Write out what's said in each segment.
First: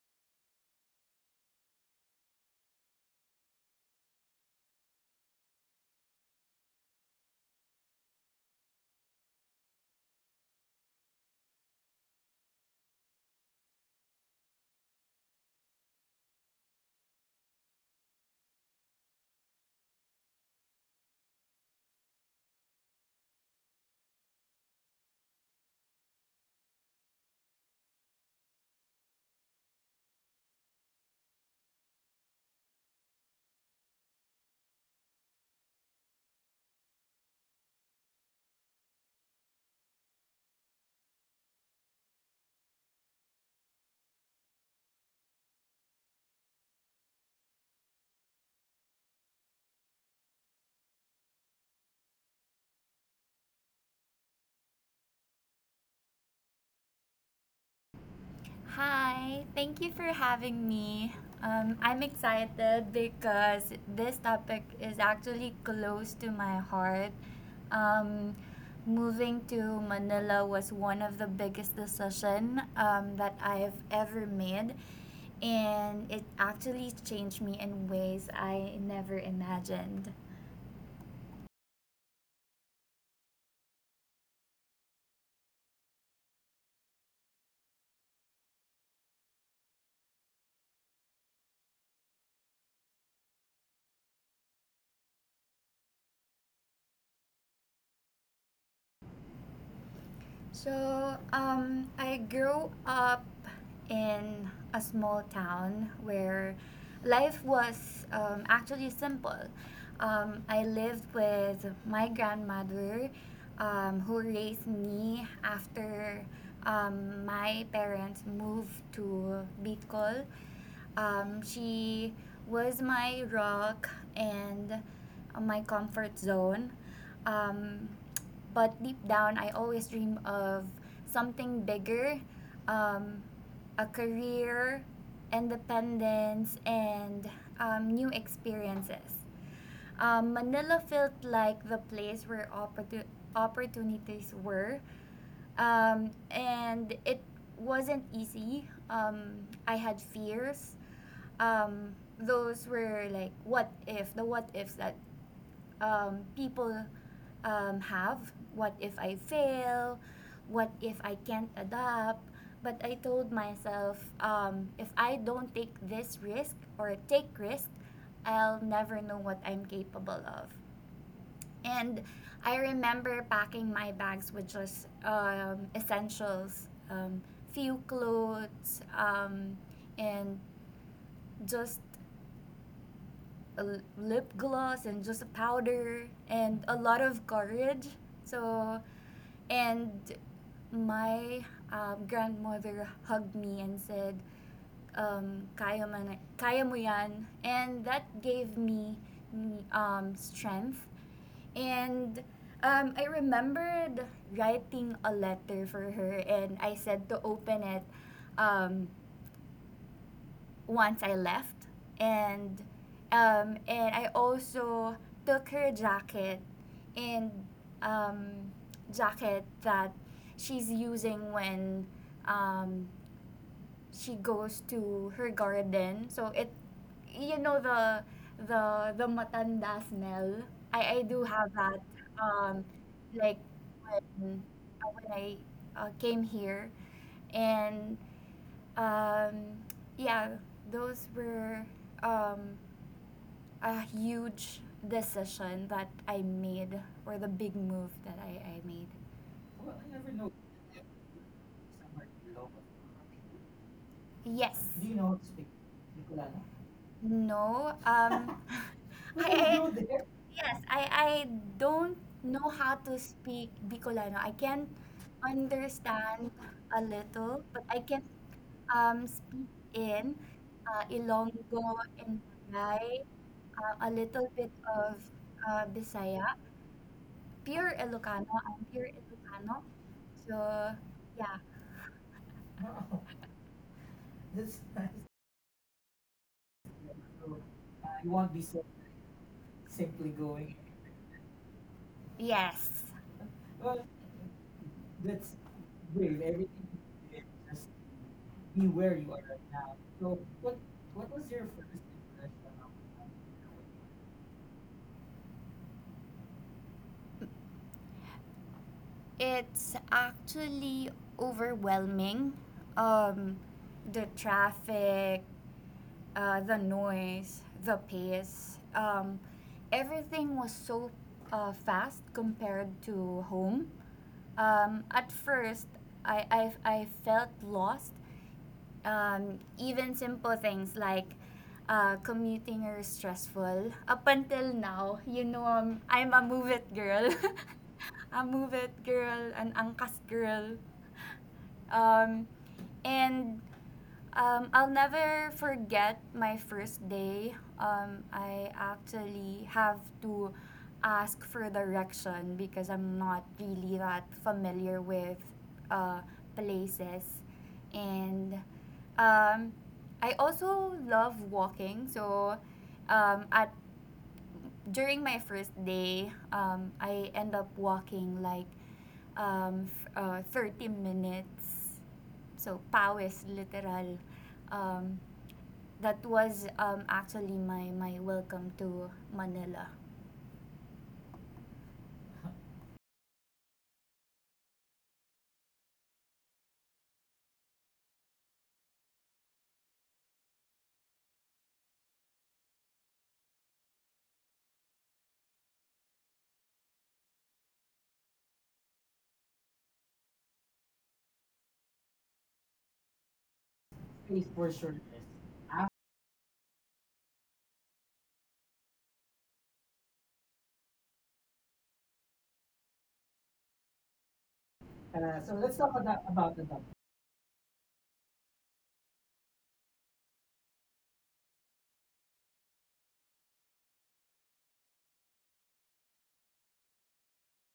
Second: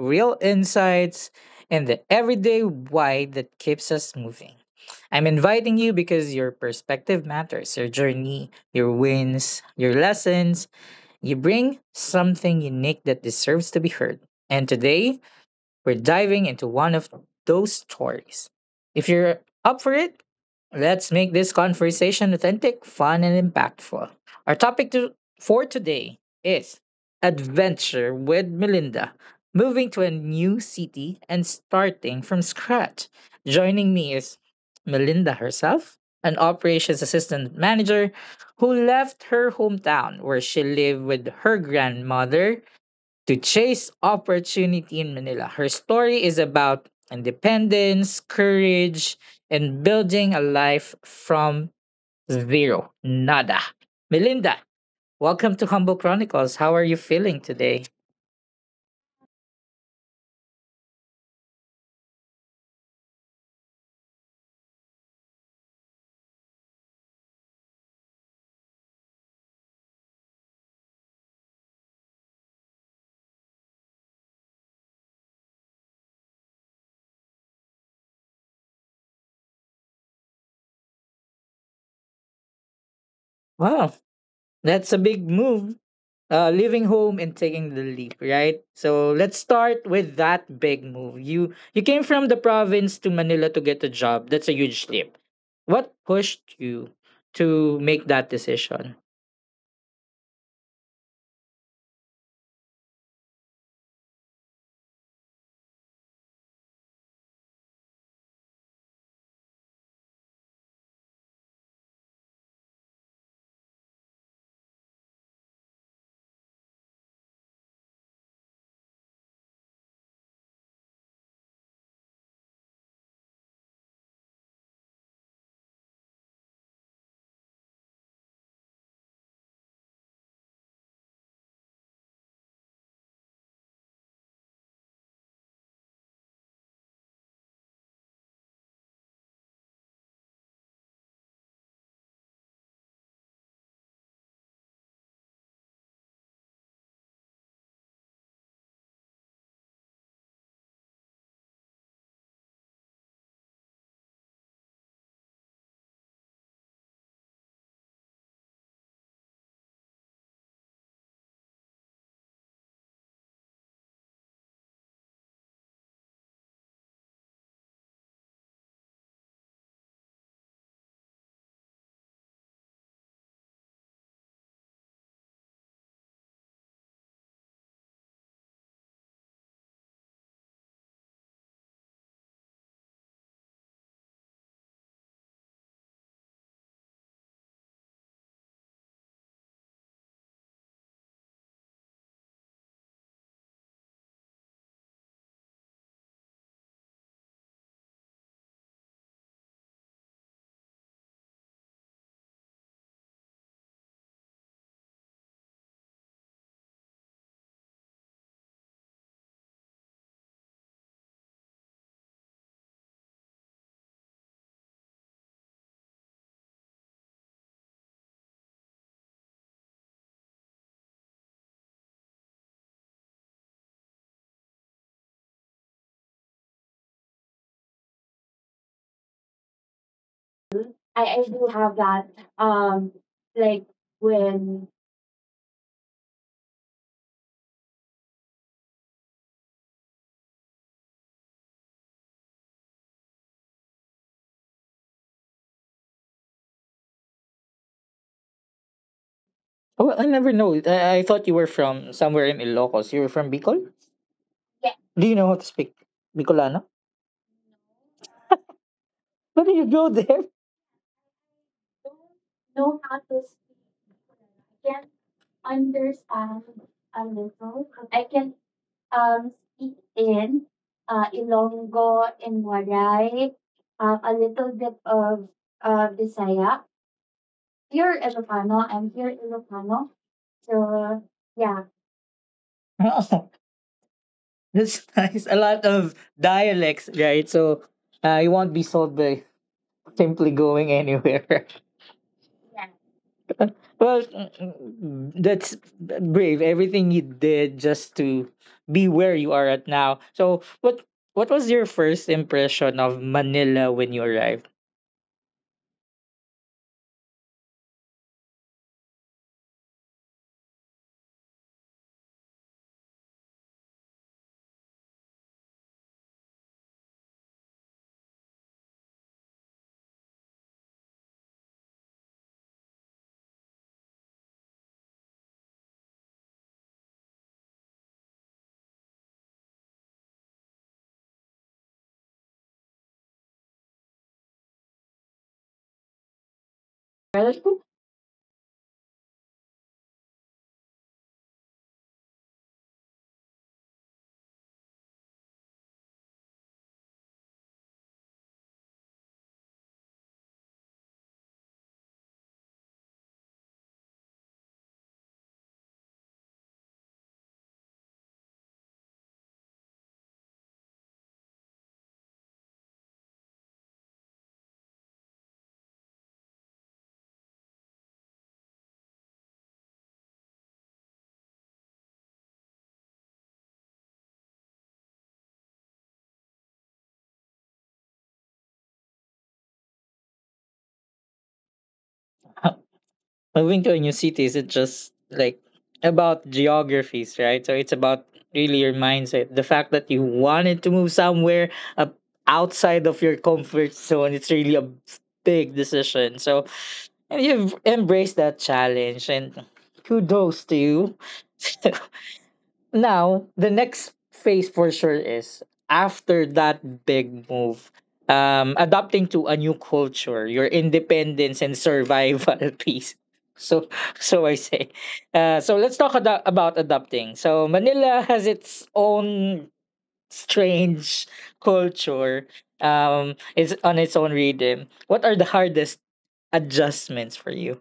real insights, and the everyday why that keeps us moving. I'm inviting you because your perspective matters, your journey, your wins, your lessons. You bring something unique that deserves to be heard. And today, we're diving into one of those stories. If you're up for it, let's make this conversation authentic, fun, and impactful. Our topic for today is Adventure with Melinda, moving to a new city and starting from scratch. Joining me is Melinda herself, an operations assistant manager who left her hometown where she lived with her grandmother to chase opportunity in Manila. Her story is about independence, courage, and building a life from zero. Nada. Melinda, welcome to Humble Chronicles. How are you feeling today? Hi, thank you for having me. I'm excited because this topic is actually close to my heart. Um, Moving to Manila was one of the biggest decision that I've ever made, and it actually changed me in ways I never imagined. Wow, that's a big move. Leaving home and taking the leap, right? So let's start with that big move. You came from the province to Manila to get a job. That's a huge leap. What pushed you to make that decision? So I grew up in a small town where life was actually simple. I lived with my grandmother, who raised me after my parents moved to Bicol. She was my rock and my comfort zone. Um, but deep down, I always dream of something bigger, um, a career, independence, and new experiences. Manila felt like the place where opportunities were, and it wasn't easy. I had fears. Um, those were like what if the what ifs that people have. What if I fail? What if I can't adapt? But I told myself, if I don't take this risk or take risk, I'll never know what I'm capable of. And I remember packing my bags with just essentials, few clothes, and just a lip gloss and just a powder and a lot of courage. So, and my grandmother hugged me and said, kaya, man, kaya mo yan. And that gave me strength. And I remembered writing a letter for her and I said to open it. Um, Once I left, and and I also took her jacket and um, jacket that she's using when um, she goes to her garden. So it, you know the the matanda smell. I, I I do do have have that. that. Um, Um, like like when when when I came here, and um, yeah, those were um, a huge decision that I made, or the big move that I made. Oh, I never know. I thought you were from somewhere in Ilocos. You were from Bicol? Yes. Yeah, do you know how to speak Bicolano? No. Where did you I go there? yes, I don't know Don't know how how to to speak. speak Bicolano. I I can can understand understand a a little, little. but I I can can speak speak in in Ilonggo Ilonggo and and Malay, Waray, a a little little bit bit of of Bisaya, Bisaya. pure Here is a Ilocano, panel I'm and pure here is a Ilocano. panel. So, So yeah. yeah. Wow, that's nice. A lot of dialects, right? So you won't be sold by simply going anywhere. Yeah. Yes, Well, that's brave. Everything you did just to be where you are at now. So, what was your first impression of Manila when you arrived? it's actually overwhelming. Um, the traffic, the noise, the pace, everything was so fast compared to home. At first, I felt lost. Even simple things like commuting are stressful. Up until now, you know, I'm a move it girl. A move it girl, an angkas girl. Um, and I'll never forget my first day. I actually have to ask for direction because I'm not really that familiar with uh, places. And um, I also love walking. So at during my first day, I end up walking like um, 30 minutes. So, pawis, literal. Um, that was actually my welcome to Manila. Moving to a new city isn't just like about geographies, right? So it's about really your mindset. The fact that you wanted to move somewhere up outside of your comfort zone, it's really a big decision. So and you've embraced that challenge and kudos to you. Now the next phase for sure is after that big move, adapting to a new culture, your independence and survival piece. So so i say uh so let's talk about adapting. So Manila has its own strange culture. It's on its own rhythm. What are the hardest adjustments for you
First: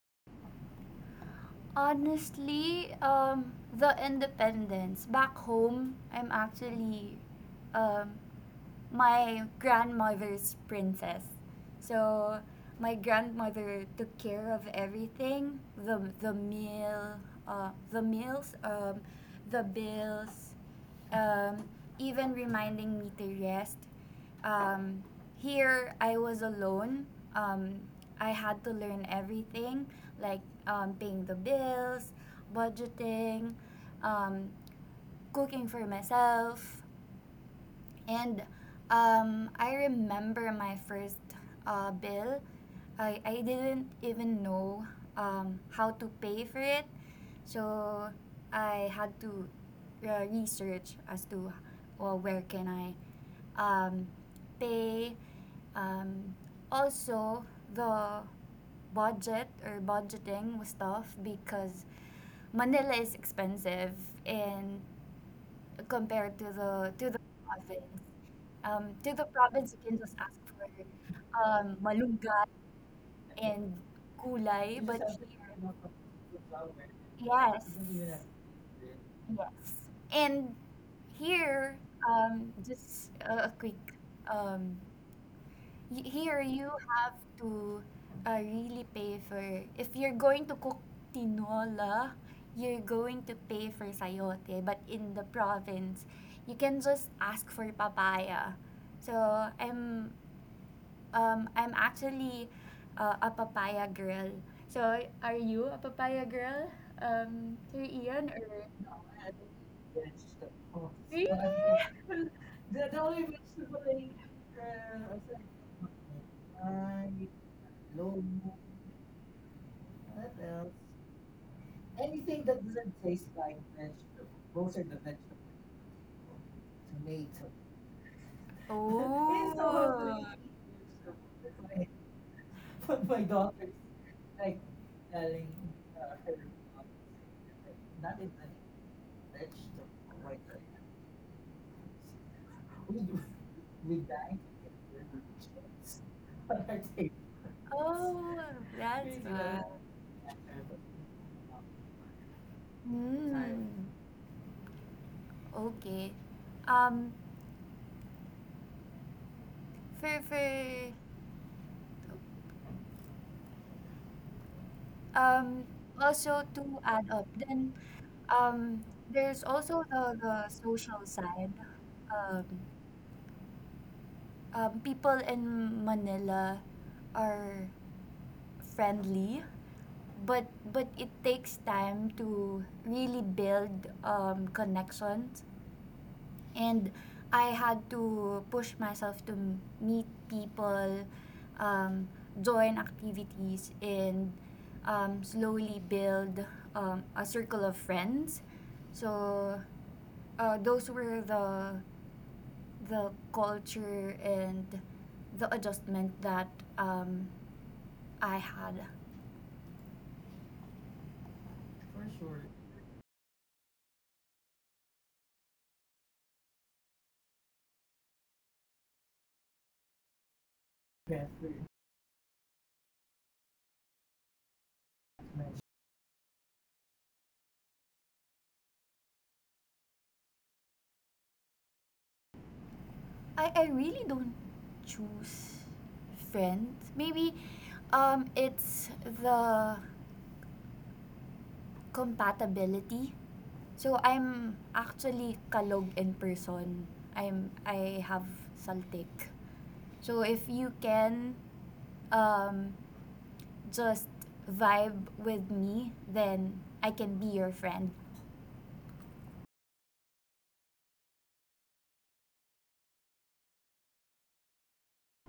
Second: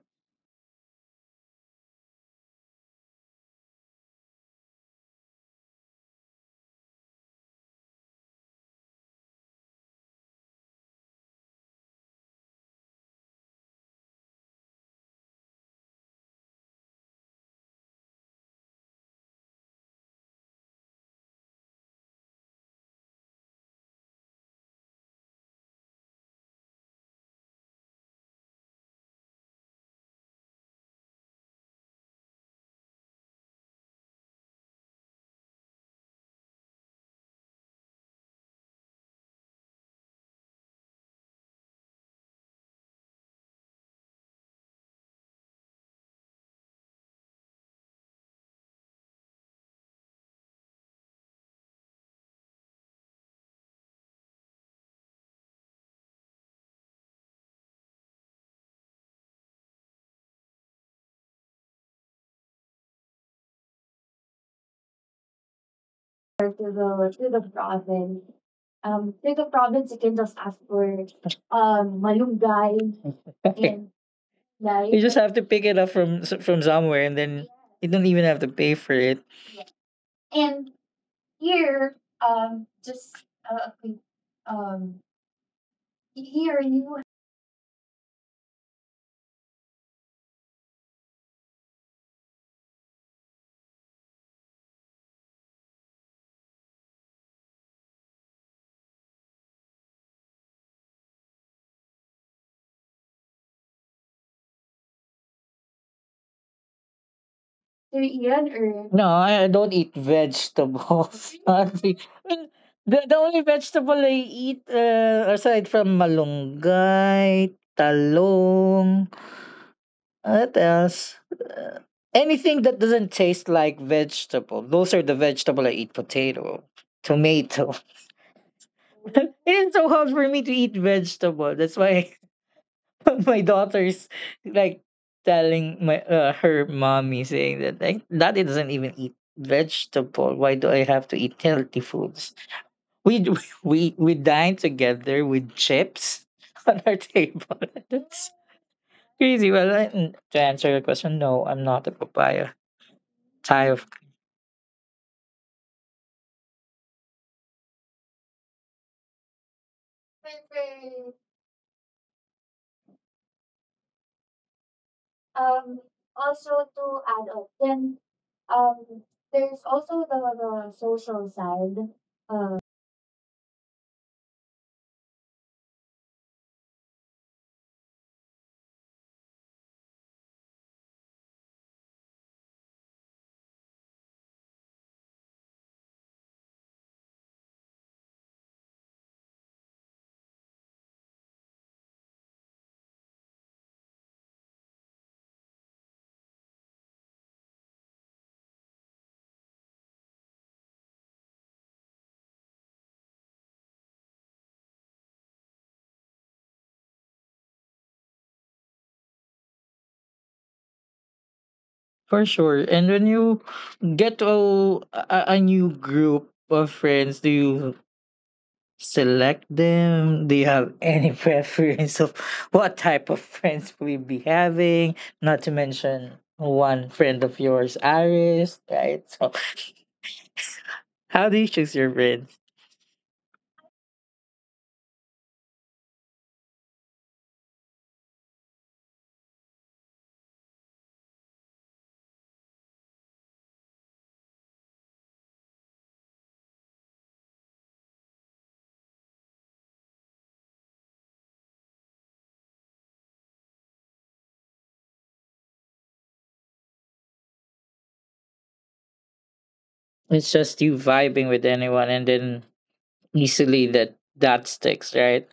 Honestly, the independence. Back home, I'm actually um, my grandmother's princess. So my grandmother took care of everything the meals, the bills, um, even reminding me to rest. Um, Here, I was alone. Um, I had to learn everything, like paying the bills, budgeting, um, cooking for myself, and I remember my first bill. I didn't even know how to pay for it. So I had to research as to well, where can I um, pay. Um, Also, the budget or budgeting was tough because Manila is expensive in compared to or to the to the the to the province. province. To the To the province, you province, you can just can just ask ask for for malunggay malunggay and and you gulay. like But just have to pick here, it up from from somewhere, and then yes, you don't yes. even have to pay for it. Yeah. And And here, here just just a a quick, quick, um, um here here you you have to really pay for, if you're going to cook tinola, you're going to pay for sayote. But in the province, you can just ask for papaya. So I'm I'm actually a papaya girl. So, are you a papaya girl, Sir Do you Ian, eat it or or? No, I don't eat really? vegetables. Honestly. I mean, the only vegetable I eat, aside from malunggay, talong, what else? Anything that doesn't taste like vegetable. Those are the vegetable I eat. Potato, tomato. It Oh, is so hard oh, for me to eat vegetable. That's why my daughter's like telling my her mommy, saying that like, daddy doesn't even eat vegetable, why do I have to eat healthy foods? We we dine together with chips on our table. That's that's crazy. why. Well, to answer your question, no, I'm not a papaya Hmm. type of. Okay. Um, for um Um, also to Also to add up, add up, then then um um, there's there's also also the the, the social social side. side. Um, People in Manila are friendly, but but it takes time to really build connections. And I had to push myself to meet people, um, join activities, and slowly build a circle of friends. So those were the culture and the adjustment that um, I had. For sure. And when you get to a new group of friends, do you select them? Do you have any preference of what type of friends will be having? Not to mention one friend of yours, Iris, right? So, how do you choose your brand? I really don't choose friends. Maybe it's the compatibility. So I'm actually kalog in person. I have saltik. So if you can um, just vibe with me, then I can be your friend. It's just you vibing with anyone and then easily that sticks, right?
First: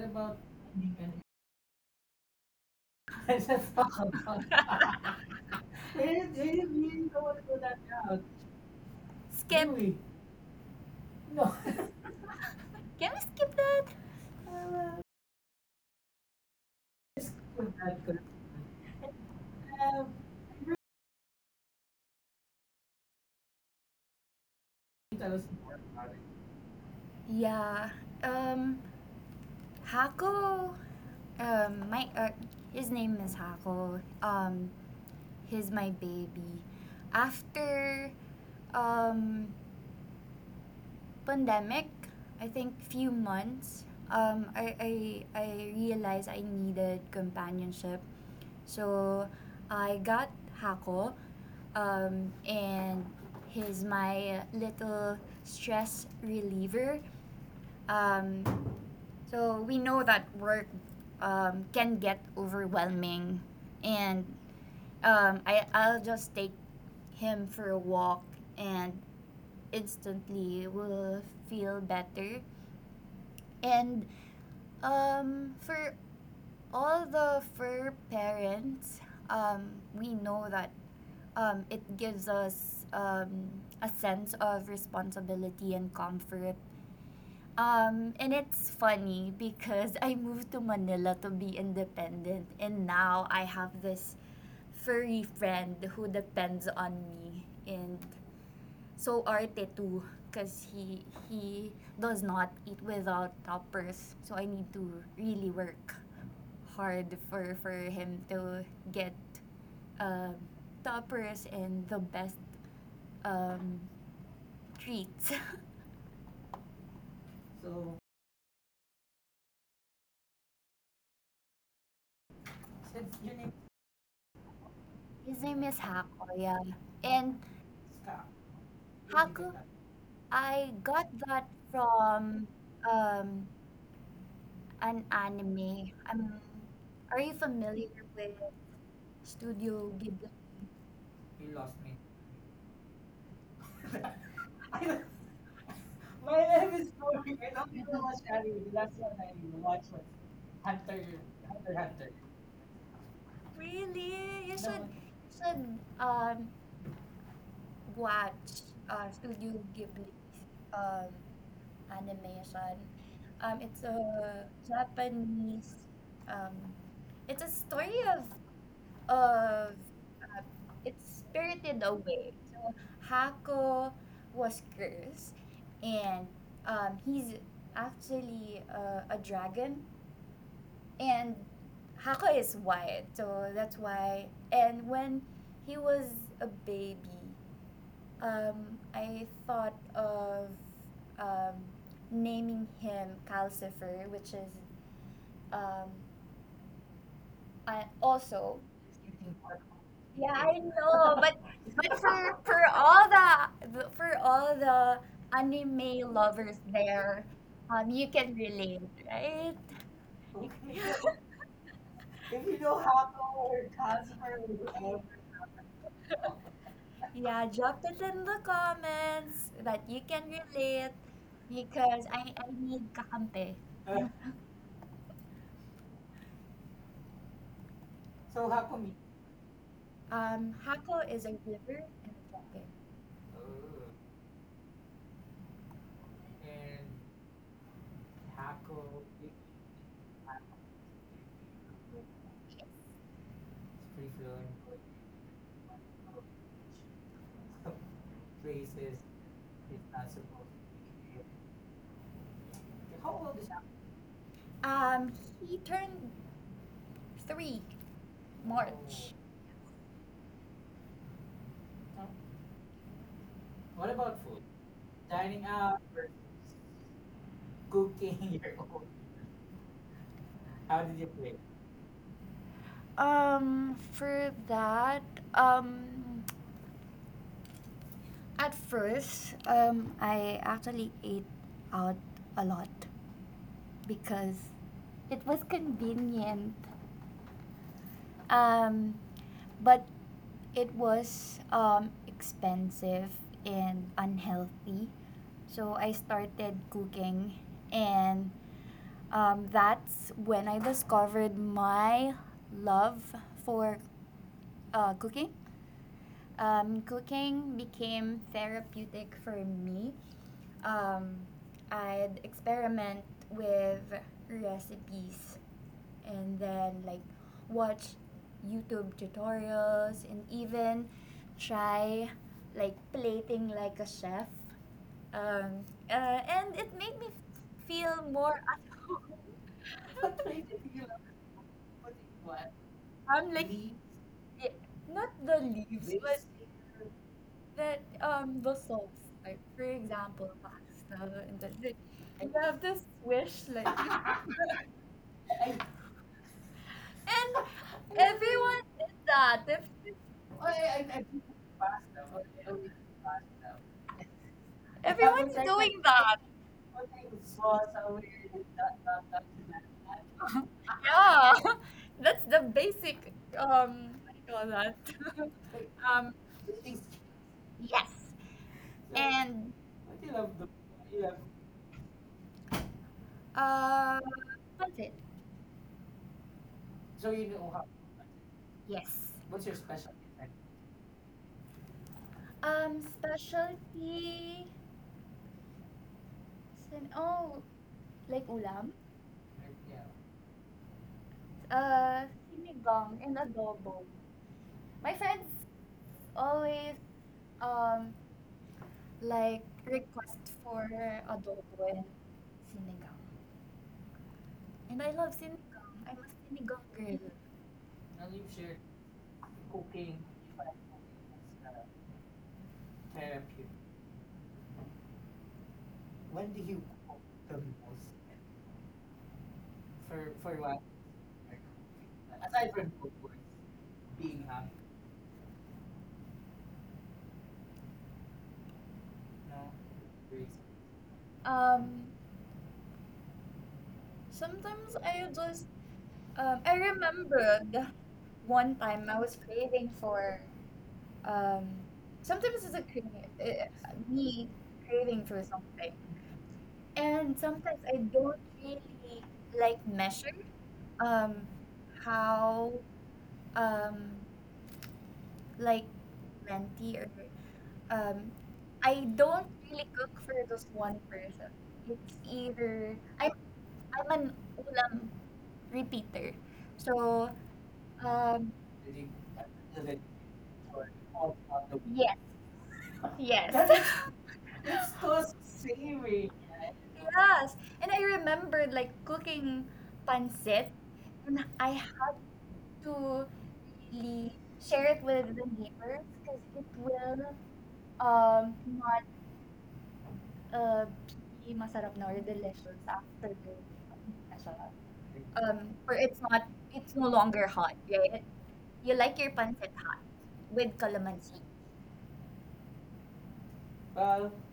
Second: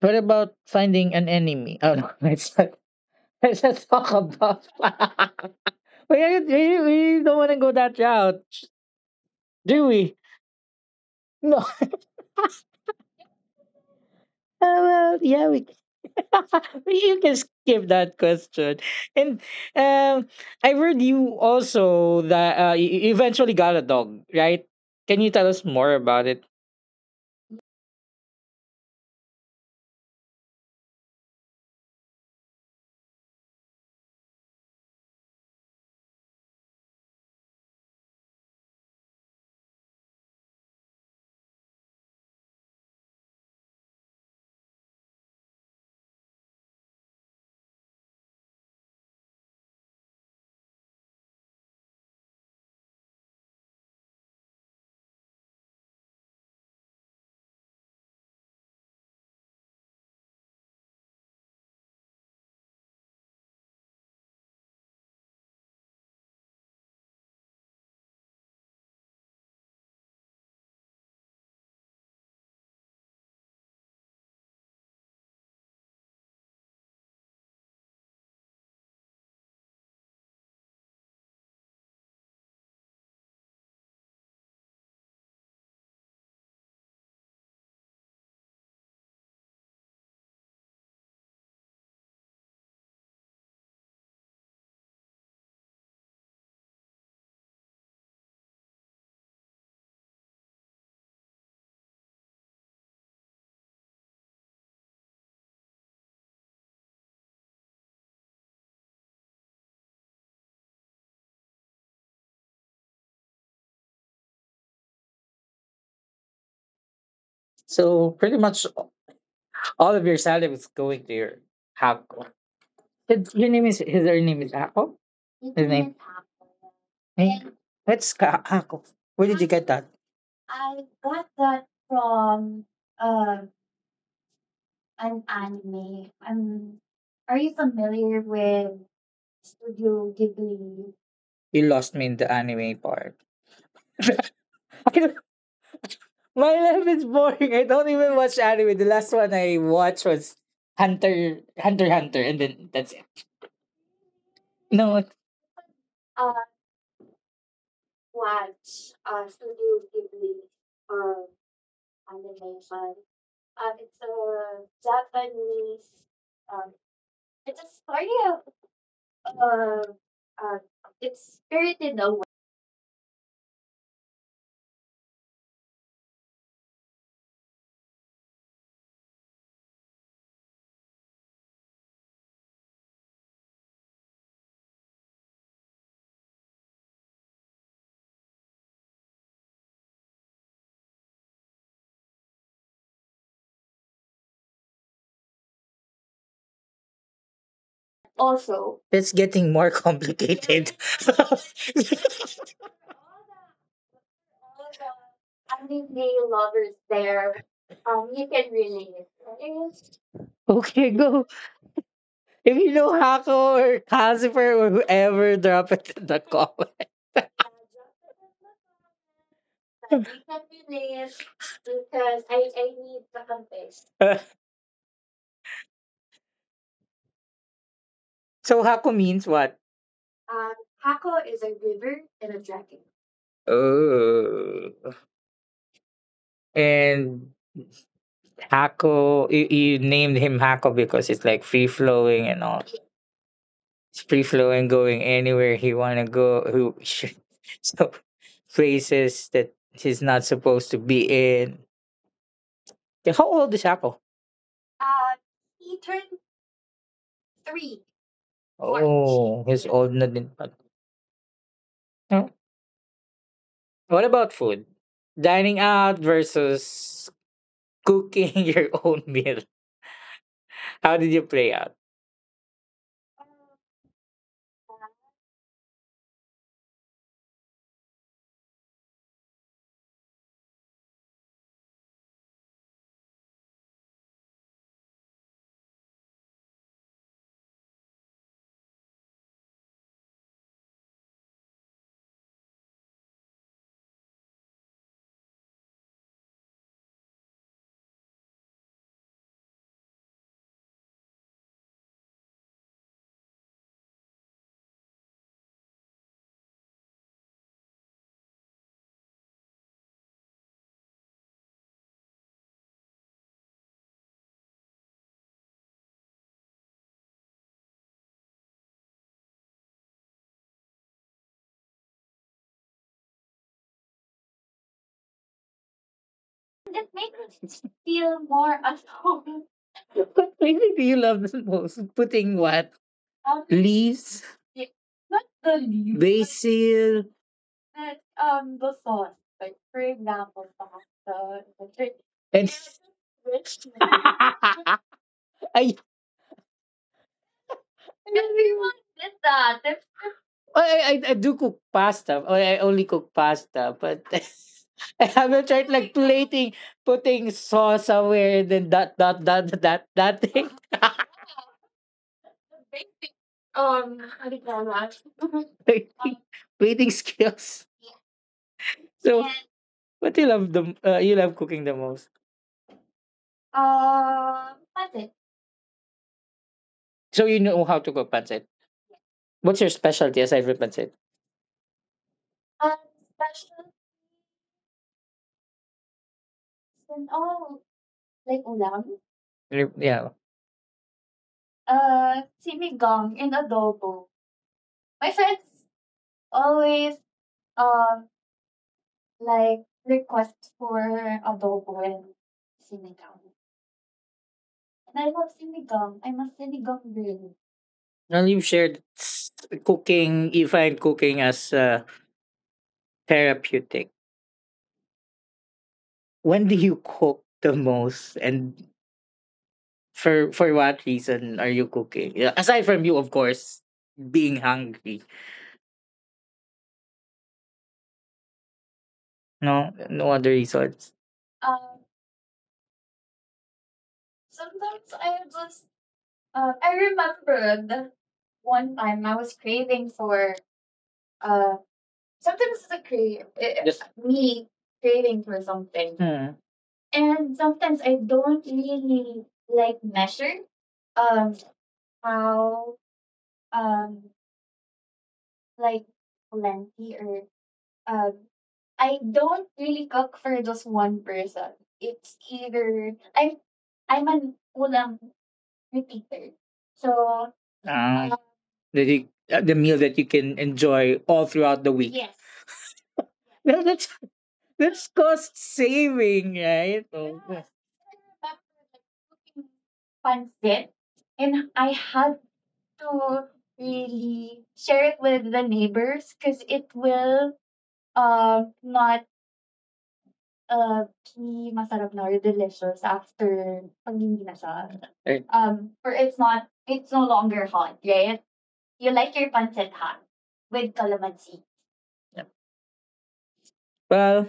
What about finding an enemy? Oh no, let's not talk about we don't want to go that route, Skip. do we? No. Can we skip that? Uh, well, yeah, we you can skip that question. And um, I heard you also that you eventually got a dog, right? Can you tell us more about it? Yeah. Um, Hako. My His name is Hako. He's my baby. After um pandemic, I think few months. Um, I I I realized I needed companionship, so I got Hako. And he's my little stress reliever. Um, so we know that work can get overwhelming, and I I'll just take him for a walk, and instantly will feel better. And for all the fur parents, we know that it gives us a sense of responsibility and comfort. And it's funny because I moved to Manila to be independent, and now I have this furry friend who depends on me, and so Arte too, because he does not eat without toppers. So I need to really work hard for him to get um, toppers and the best um, treats. So pretty much all of your salary is going to your Hako. Your name is his. Her name is Hako. His name His is name. Hako, yeah, and Hey, that's Hako. Where did you Haku. get that? I got that from um, an An anime. anime. Are Are you you familiar familiar with with Studio Studio Ghibli? Ghibli? You lost me in the anime part. I don't— My life is boring. I don't even watch anime. The last one I watched was Hunter Hunter Hunter and then that's it. Really? You should No one. it- You should Uh, um watch Watch Studio Studio Ghibli Ghibli um um, animation. animation. It's It's a a Japanese. Japanese um, Um, it's it's a a story story of uh, of uh, uh, it's it's spirited Spirited Away. away. So Hako was cursed, and he's actually a dragon, and Hako is white, so that's why. And when he was a baby, I thought of um, naming him Calcifer, which is um, also Also, it's getting more yeah, I complicated. know, All but for all the for all the the anime anime lovers lovers there, there, you you can can relate, relate. right? It's okay, You- go. If you know Hako or Casper or whoever, drop it in the comment. Uh, Yeah, just drop it in the comments that you you can can relate relate because I because I I need need the kakampi. context. So Hako means what? Um, Hako Paco is a is a river river and a and a dragon. dragon. Oh, and Hako, you named him Hako because it's like free flowing and all. It's free flowing, going anywhere he wanna go. Who so places that he's not supposed to be in. Yeah, how old is Hako? Um, Uh, he he turned turned three three. March. Oh, he's old na din. Pa. Huh? What about food? Dining out versus cooking your own meal. How did you play out? Um, for that, um. At first, I actually ate out a lot because it was convenient, um, but it was expensive and unhealthy. So I started cooking, and that's when I discovered my love for cooking. Cooking became therapeutic for me. Um, I'd experiment with recipes and then like watch YouTube tutorials and even try like plating like a chef. Um, uh, and it Just made me make me feel feel more more at at home. home. What really do you love the most? Putting what? I'm like Leaves, yeah, yeah, not not the the leaves, leaves. but Basil, that but those the soaps, sauce. like Like for for example, example, pasta and pasta, then like, the drink. you And have this wish like you ay, and everyone everyone did did that. that. That's— Oh, I do cook pasta. Oh, I only cook pasta, but I Everyone's haven't tried doing like that. really plating, putting sauce somewhere, and then that thing. Yeah. That's the basic what do you How do you call call that? that? Plating, Um, plating skills. yes. So, yeah. And What you love the you love cooking the most? uh what's it? Pancit. So you know how to cook pancit. Yes. What's your specialty aside from pancit? Um, special. Specialty sin And, oh oh, Like like ulam. ulam? Yep, yeah. Uh, sinigang and Sinigang and adobo. adobo. My My friends friends always always um um like like request request for for adobo and adobo and sinigang. sinigang. And I And I love love sinigang. I'm a sinigang. I'm a sinigang sinigang girl. girl. And you've shared cooking, you find cooking as therapeutic. When do you cook the most, and for what reason are you cooking? Yeah, aside from you, of course, being hungry. No, no other reasons. Um, Um, Sometimes sometimes I I would just just I I remembered remembered one one time I time I was was craving craving for for um uh sometimes it's a sometimes it's a craving crave it, just me me craving for craving for something. something, hmm. And And sometimes I sometimes I don't don't really really like like measure measure um um how how um um like like plenty or plenty or um, um I I don't don't really cook really for cook just for just one one person. person. It's It's either either I'm I'm an an ulam ulam repeater. repeated. So, So, ah, um, the the the meal that you can enjoy all throughout the yes, week. Yes. yes. Well, that's cost saving, right? Yeah, oh, Yes. yeah. And I I remember remember like like cooking pancit pancit, and I and I have had to to really really share it share it with the with the neighbors neighbors because it because it will will not not uh, uh be be masarap na masarap or na or delicious delicious after the after pag hindi na siya. siya. Eh, um, Where or it's it's not, not, it's no it's no longer longer hot, hot, right? right? You You like your like your pancit pancit hot hot with with calamansi. calamansi. Well,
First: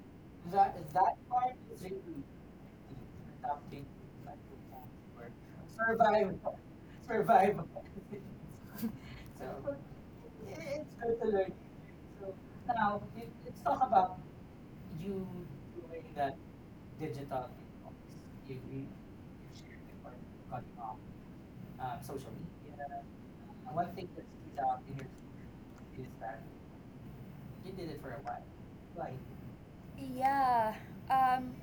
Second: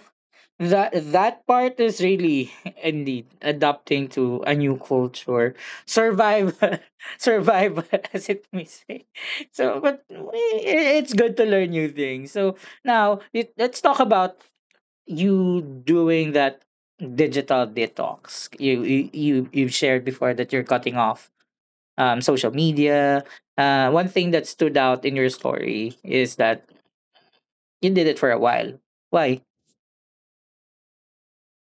that part is really indeed adapting to a new culture, survive survive as it may say. so but i- it's good to learn new things. So now it, let's talk about you doing that digital detox. You've shared before that you're cutting off social media. One thing that stood out in your story is that you did it for a while. Why? Yeah. Um,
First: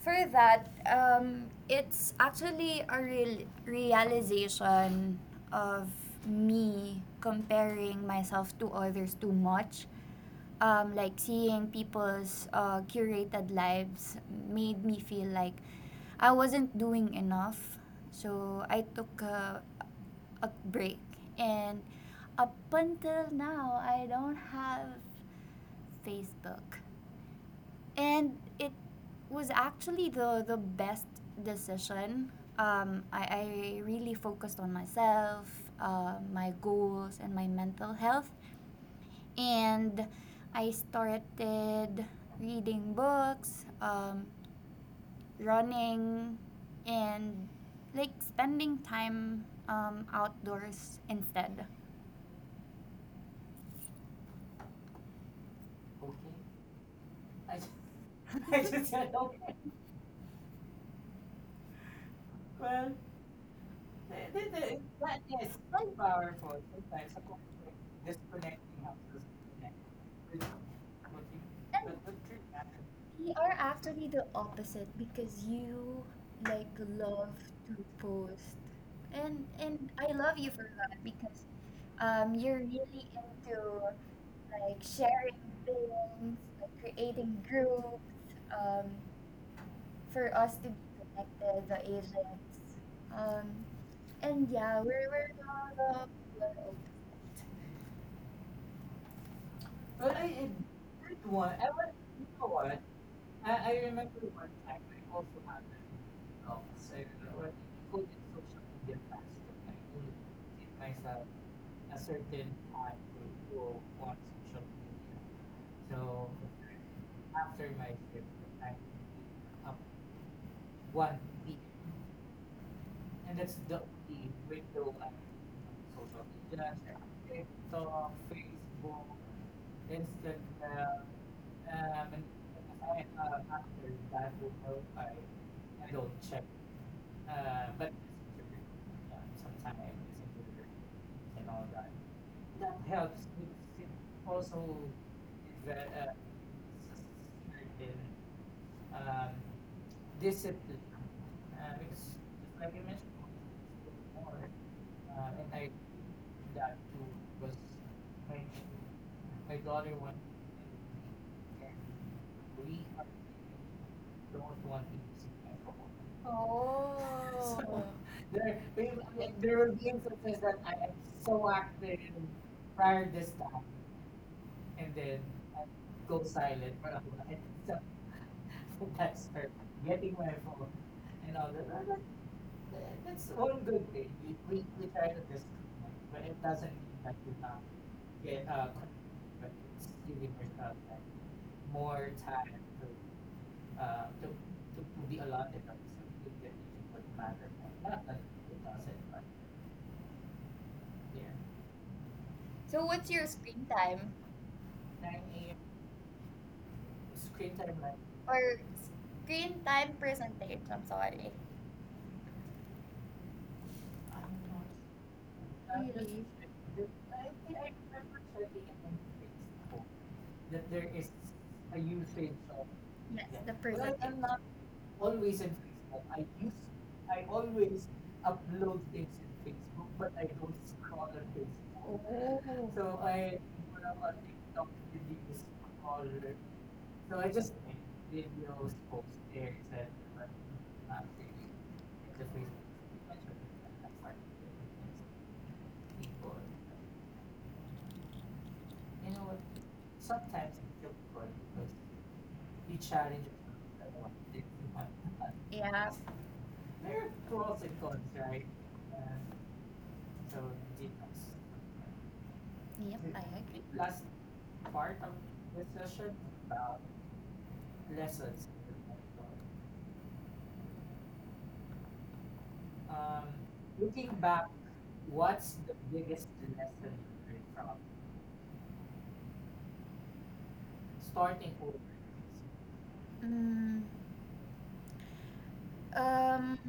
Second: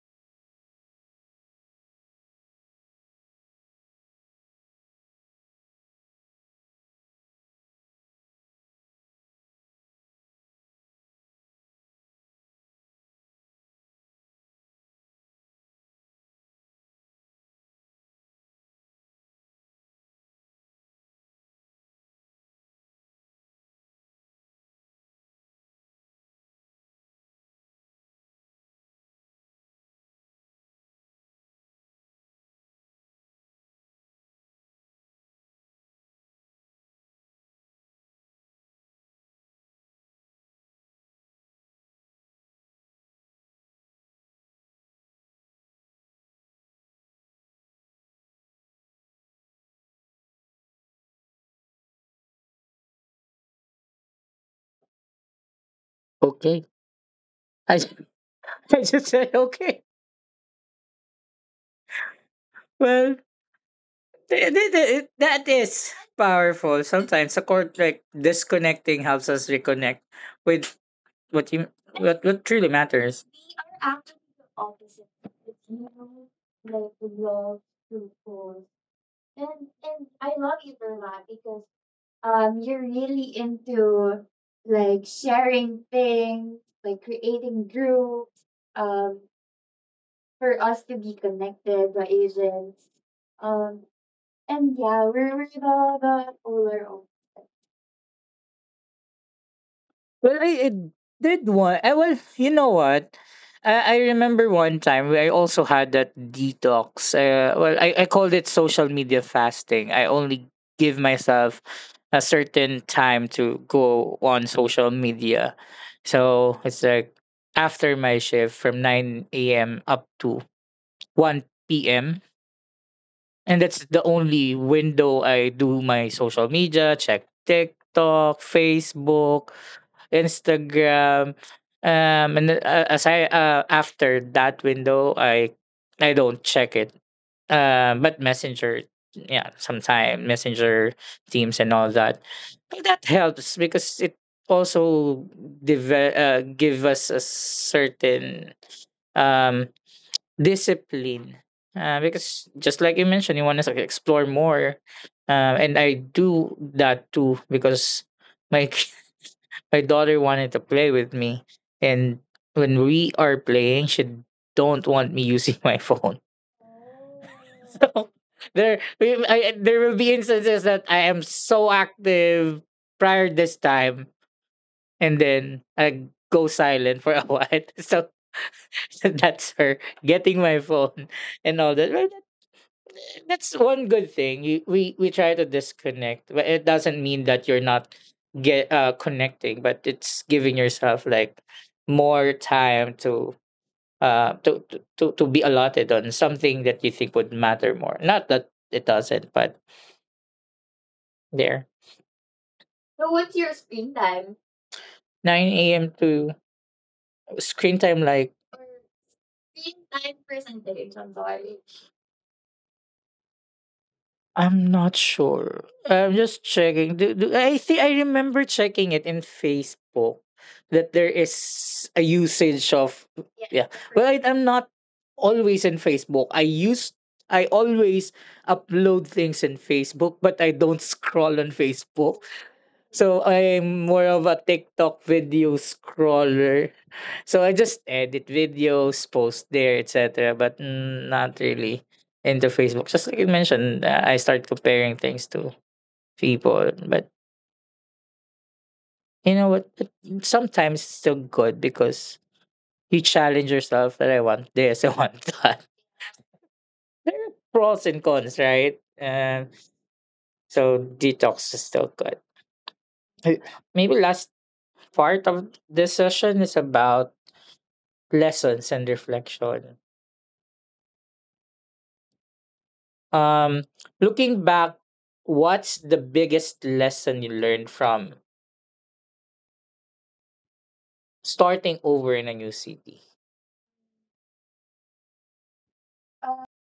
for that, it's actually a real realization of me comparing myself to others too much. Like seeing people's curated lives made me feel like I wasn't doing enough. So I took a break. And up until now, I don't have Facebook. And it was actually the best decision. I really focused on myself, my goals, and my mental health. And I started reading books, running, and like spending time outdoors instead. Okay. I, I just said, okay. Well, that is powerful. Sometimes a court like disconnecting helps us reconnect with what you what And truly matters. we are actually the opposite because you like love to post. And And I I love love you you for for that that because because you're you're really really into into like like sharing sharing things, things, like like creating creating groups, groups, um um for us for to us to be be connected, the connected, the Asians. agents. Um Um, and and yeah, yeah, we're we're the the older ones. Well, I did one. Well, you know what? I remember one time where I also had that detox. Well, I called it social media fasting. I only give myself a certain time to go on social media. So it's like after my shift from 9 a.m. up to 1 p.m. And that's the only window I do my social media, check TikTok, Facebook, Instagram. And then, as I after that window, I don't check it. But Messenger, yeah, sometime Messenger, Teams, and all that. But that helps because it also give us a certain um discipline, because just like you mentioned you want to explore more, and I do that too because my My daughter wanted to play with me, and when we are playing, she don't want me using my phone. So there, there will be instances that I am so active prior this time, and then I go silent for a while. So that's her getting my phone and all that. Well, that's one good thing. We try to disconnect, but it doesn't mean that you're not get connecting, but it's giving yourself like more time to be allotted on something that you think would matter more. Not that it doesn't, but there. so So what's your what's your screen screen time? time? 9 a.m. to screen time like Or screen screen time time percentage. I'm percentage, I'm sorry. sorry. I'm not sure. I'm just checking. I think I remember checking it in Facebook that there is a usage of, yeah. Well, I'm Percentage. not always in Facebook. I always upload things in Facebook, but I don't scroll on Facebook. So So I'm more of a TikTok video scroller. So I just edit videos, post there, etc. But not really into Facebook. Just like you mentioned, I start comparing things to people. But you know what? Sometimes it's still good because you challenge yourself that I want this, I want that. yeah. There are pros and cons, right? And so detox is still good. Yep, I Uh, agree. Maybe last part of this session is about lessons and reflection. Um, Looking back, what's the biggest lesson you learned from starting over in a new city? Mm, Uh, Um,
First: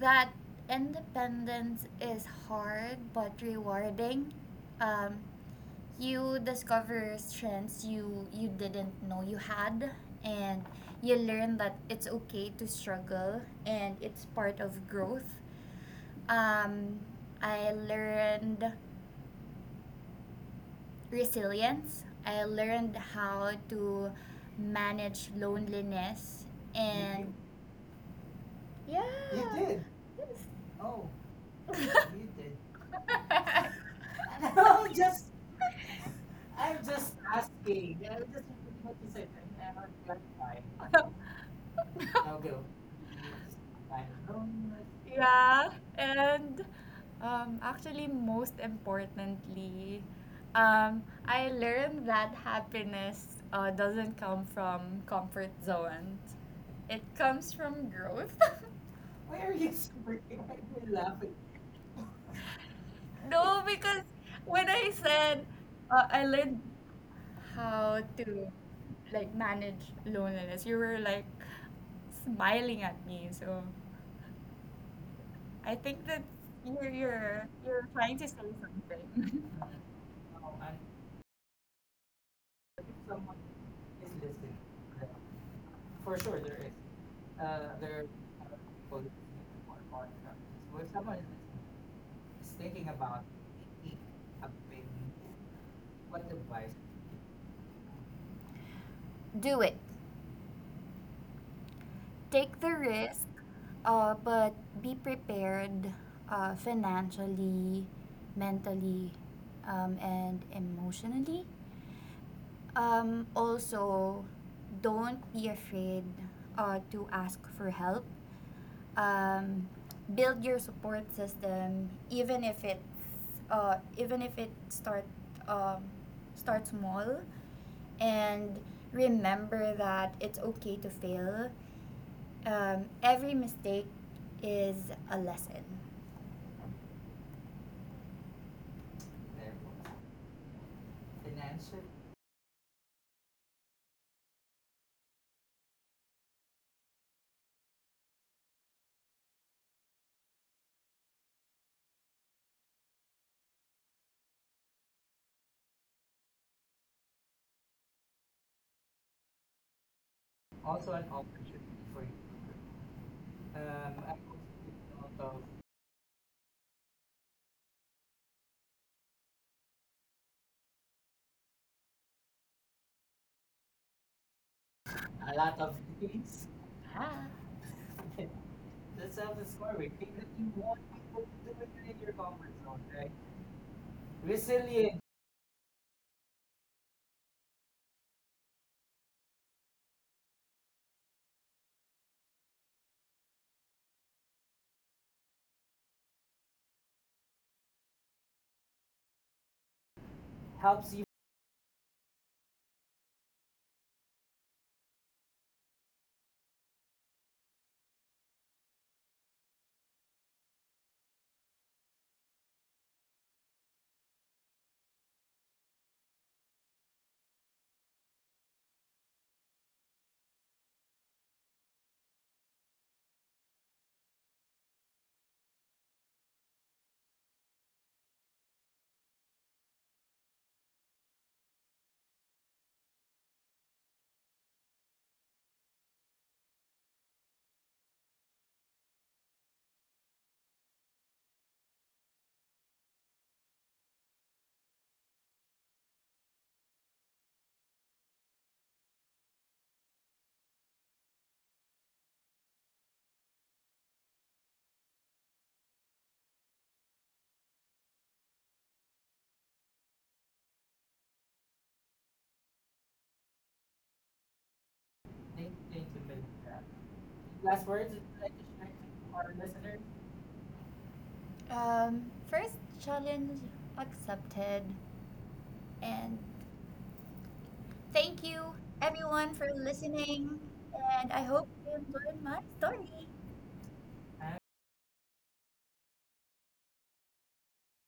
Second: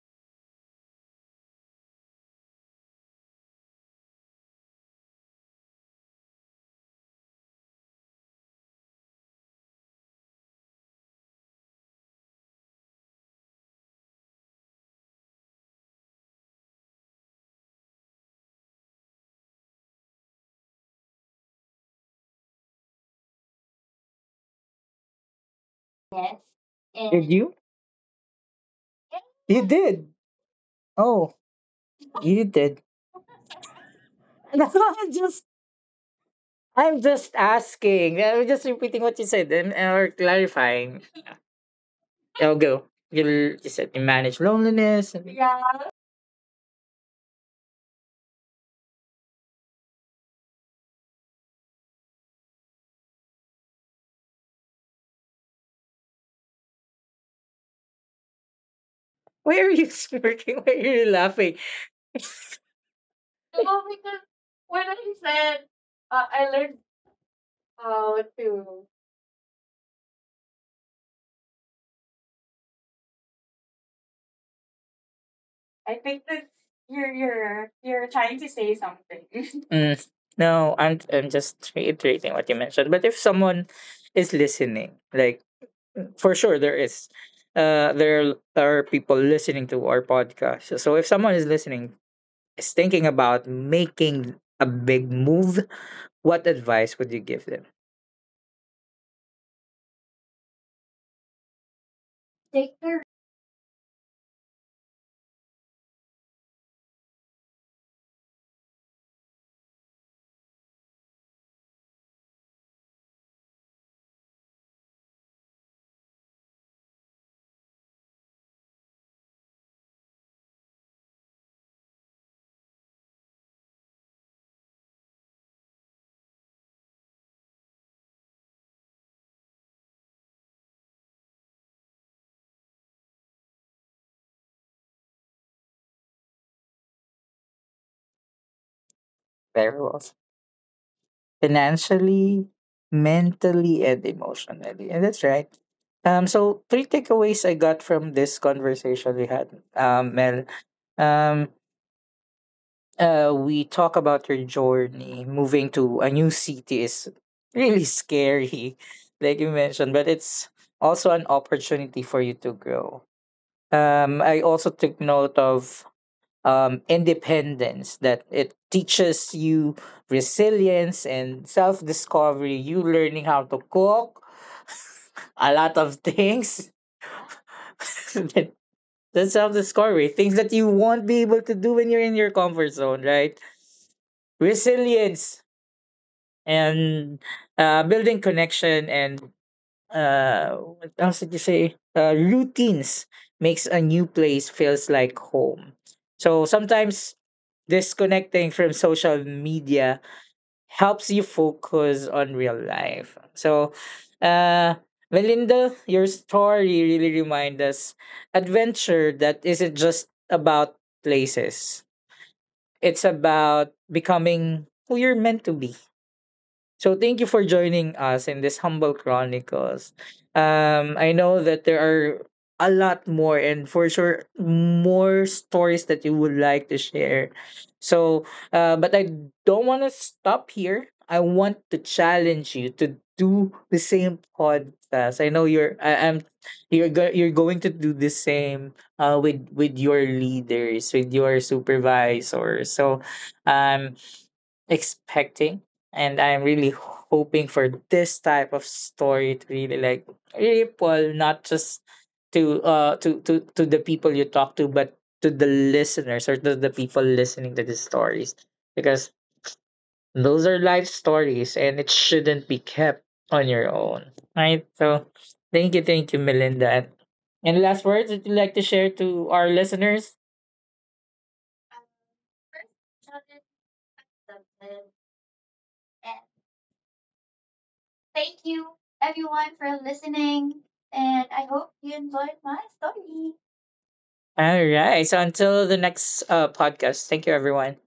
that independence is hard but rewarding. Um, you discover strengths you didn't know you had, and you learn that it's okay to struggle, and it's part of growth. Um, I learned resilience. I learned how to manage yes. loneliness, you Did and you? did. You yeah, You did. did. Oh, you did. No, I'm just I'm just asking. I'm just repeating what you said, and or clarifying. I'll go. You said you manage loneliness. And... yeah. Yeah. And actually, most importantly, I learned that happiness doesn't come from comfort zones. It comes from growth. Why are you smirking? Why are you laughing? No, Oh, because because when when I I said said, I I learned learned. how Oh, to true. like manage loneliness, you were like smiling at me. So I I think that think that you're you're you're you're you're you're trying to say trying to say something. something. Mm. No, I'm just reiterating what you mentioned. But if someone is listening, like for sure there is, there are people listening to our podcast. So if someone is listening, is thinking about making a big move, what advice would you give them? Do it. Take the Take their risk, but be prepared financially, mentally, and emotionally. Also, don't be afraid to ask for help. Um, Build your support system, even if it's even if it start um, start small, and remember that it's okay to fail every mistake is a lesson. very well financially, mentally, and emotionally. And that's right. So three takeaways I got from this conversation we had, Mel. Um, we talk about your journey. Moving to a new city is really scary, like you mentioned, but it's also an opportunity for you to grow. I also took note of independence, that it teaches you resilience and self-discovery, you learning how to cook a lot of things. That's self-discovery, things that you won't be able to do when you're in your comfort zone, right? Resilience, and building connection, and what else did you say, routines makes a new place feels like home. So sometimes disconnecting from social media helps you focus on real life. So, uh, Melinda, your story really reminds us adventure that isn't just about places. It's about becoming who you're meant to be. So thank you for joining us in this humble chronicles. I know that there are a lot more and for sure more stories that you would like to share. So, but I don't want to stop here. I want to challenge you to do the same podcast. I know you're. I'm. You're. You're going to do the same. With your leaders, with your supervisors. So, um, expecting, and I'm really hoping for this type of story to really like ripple, not just to to the people you talk to, but to the listeners or to the people listening to these stories, because those are life stories and it shouldn't be kept on your own, right? So thank you, thank you, Melinda, and any last words that you'd like to share to our listeners. First challenge accepted. And thank you Thank you, everyone for everyone, for listening. listening. And I And I hope hope you you enjoyed enjoyed my my story. story. All right. So until the next, podcast, thank you, everyone.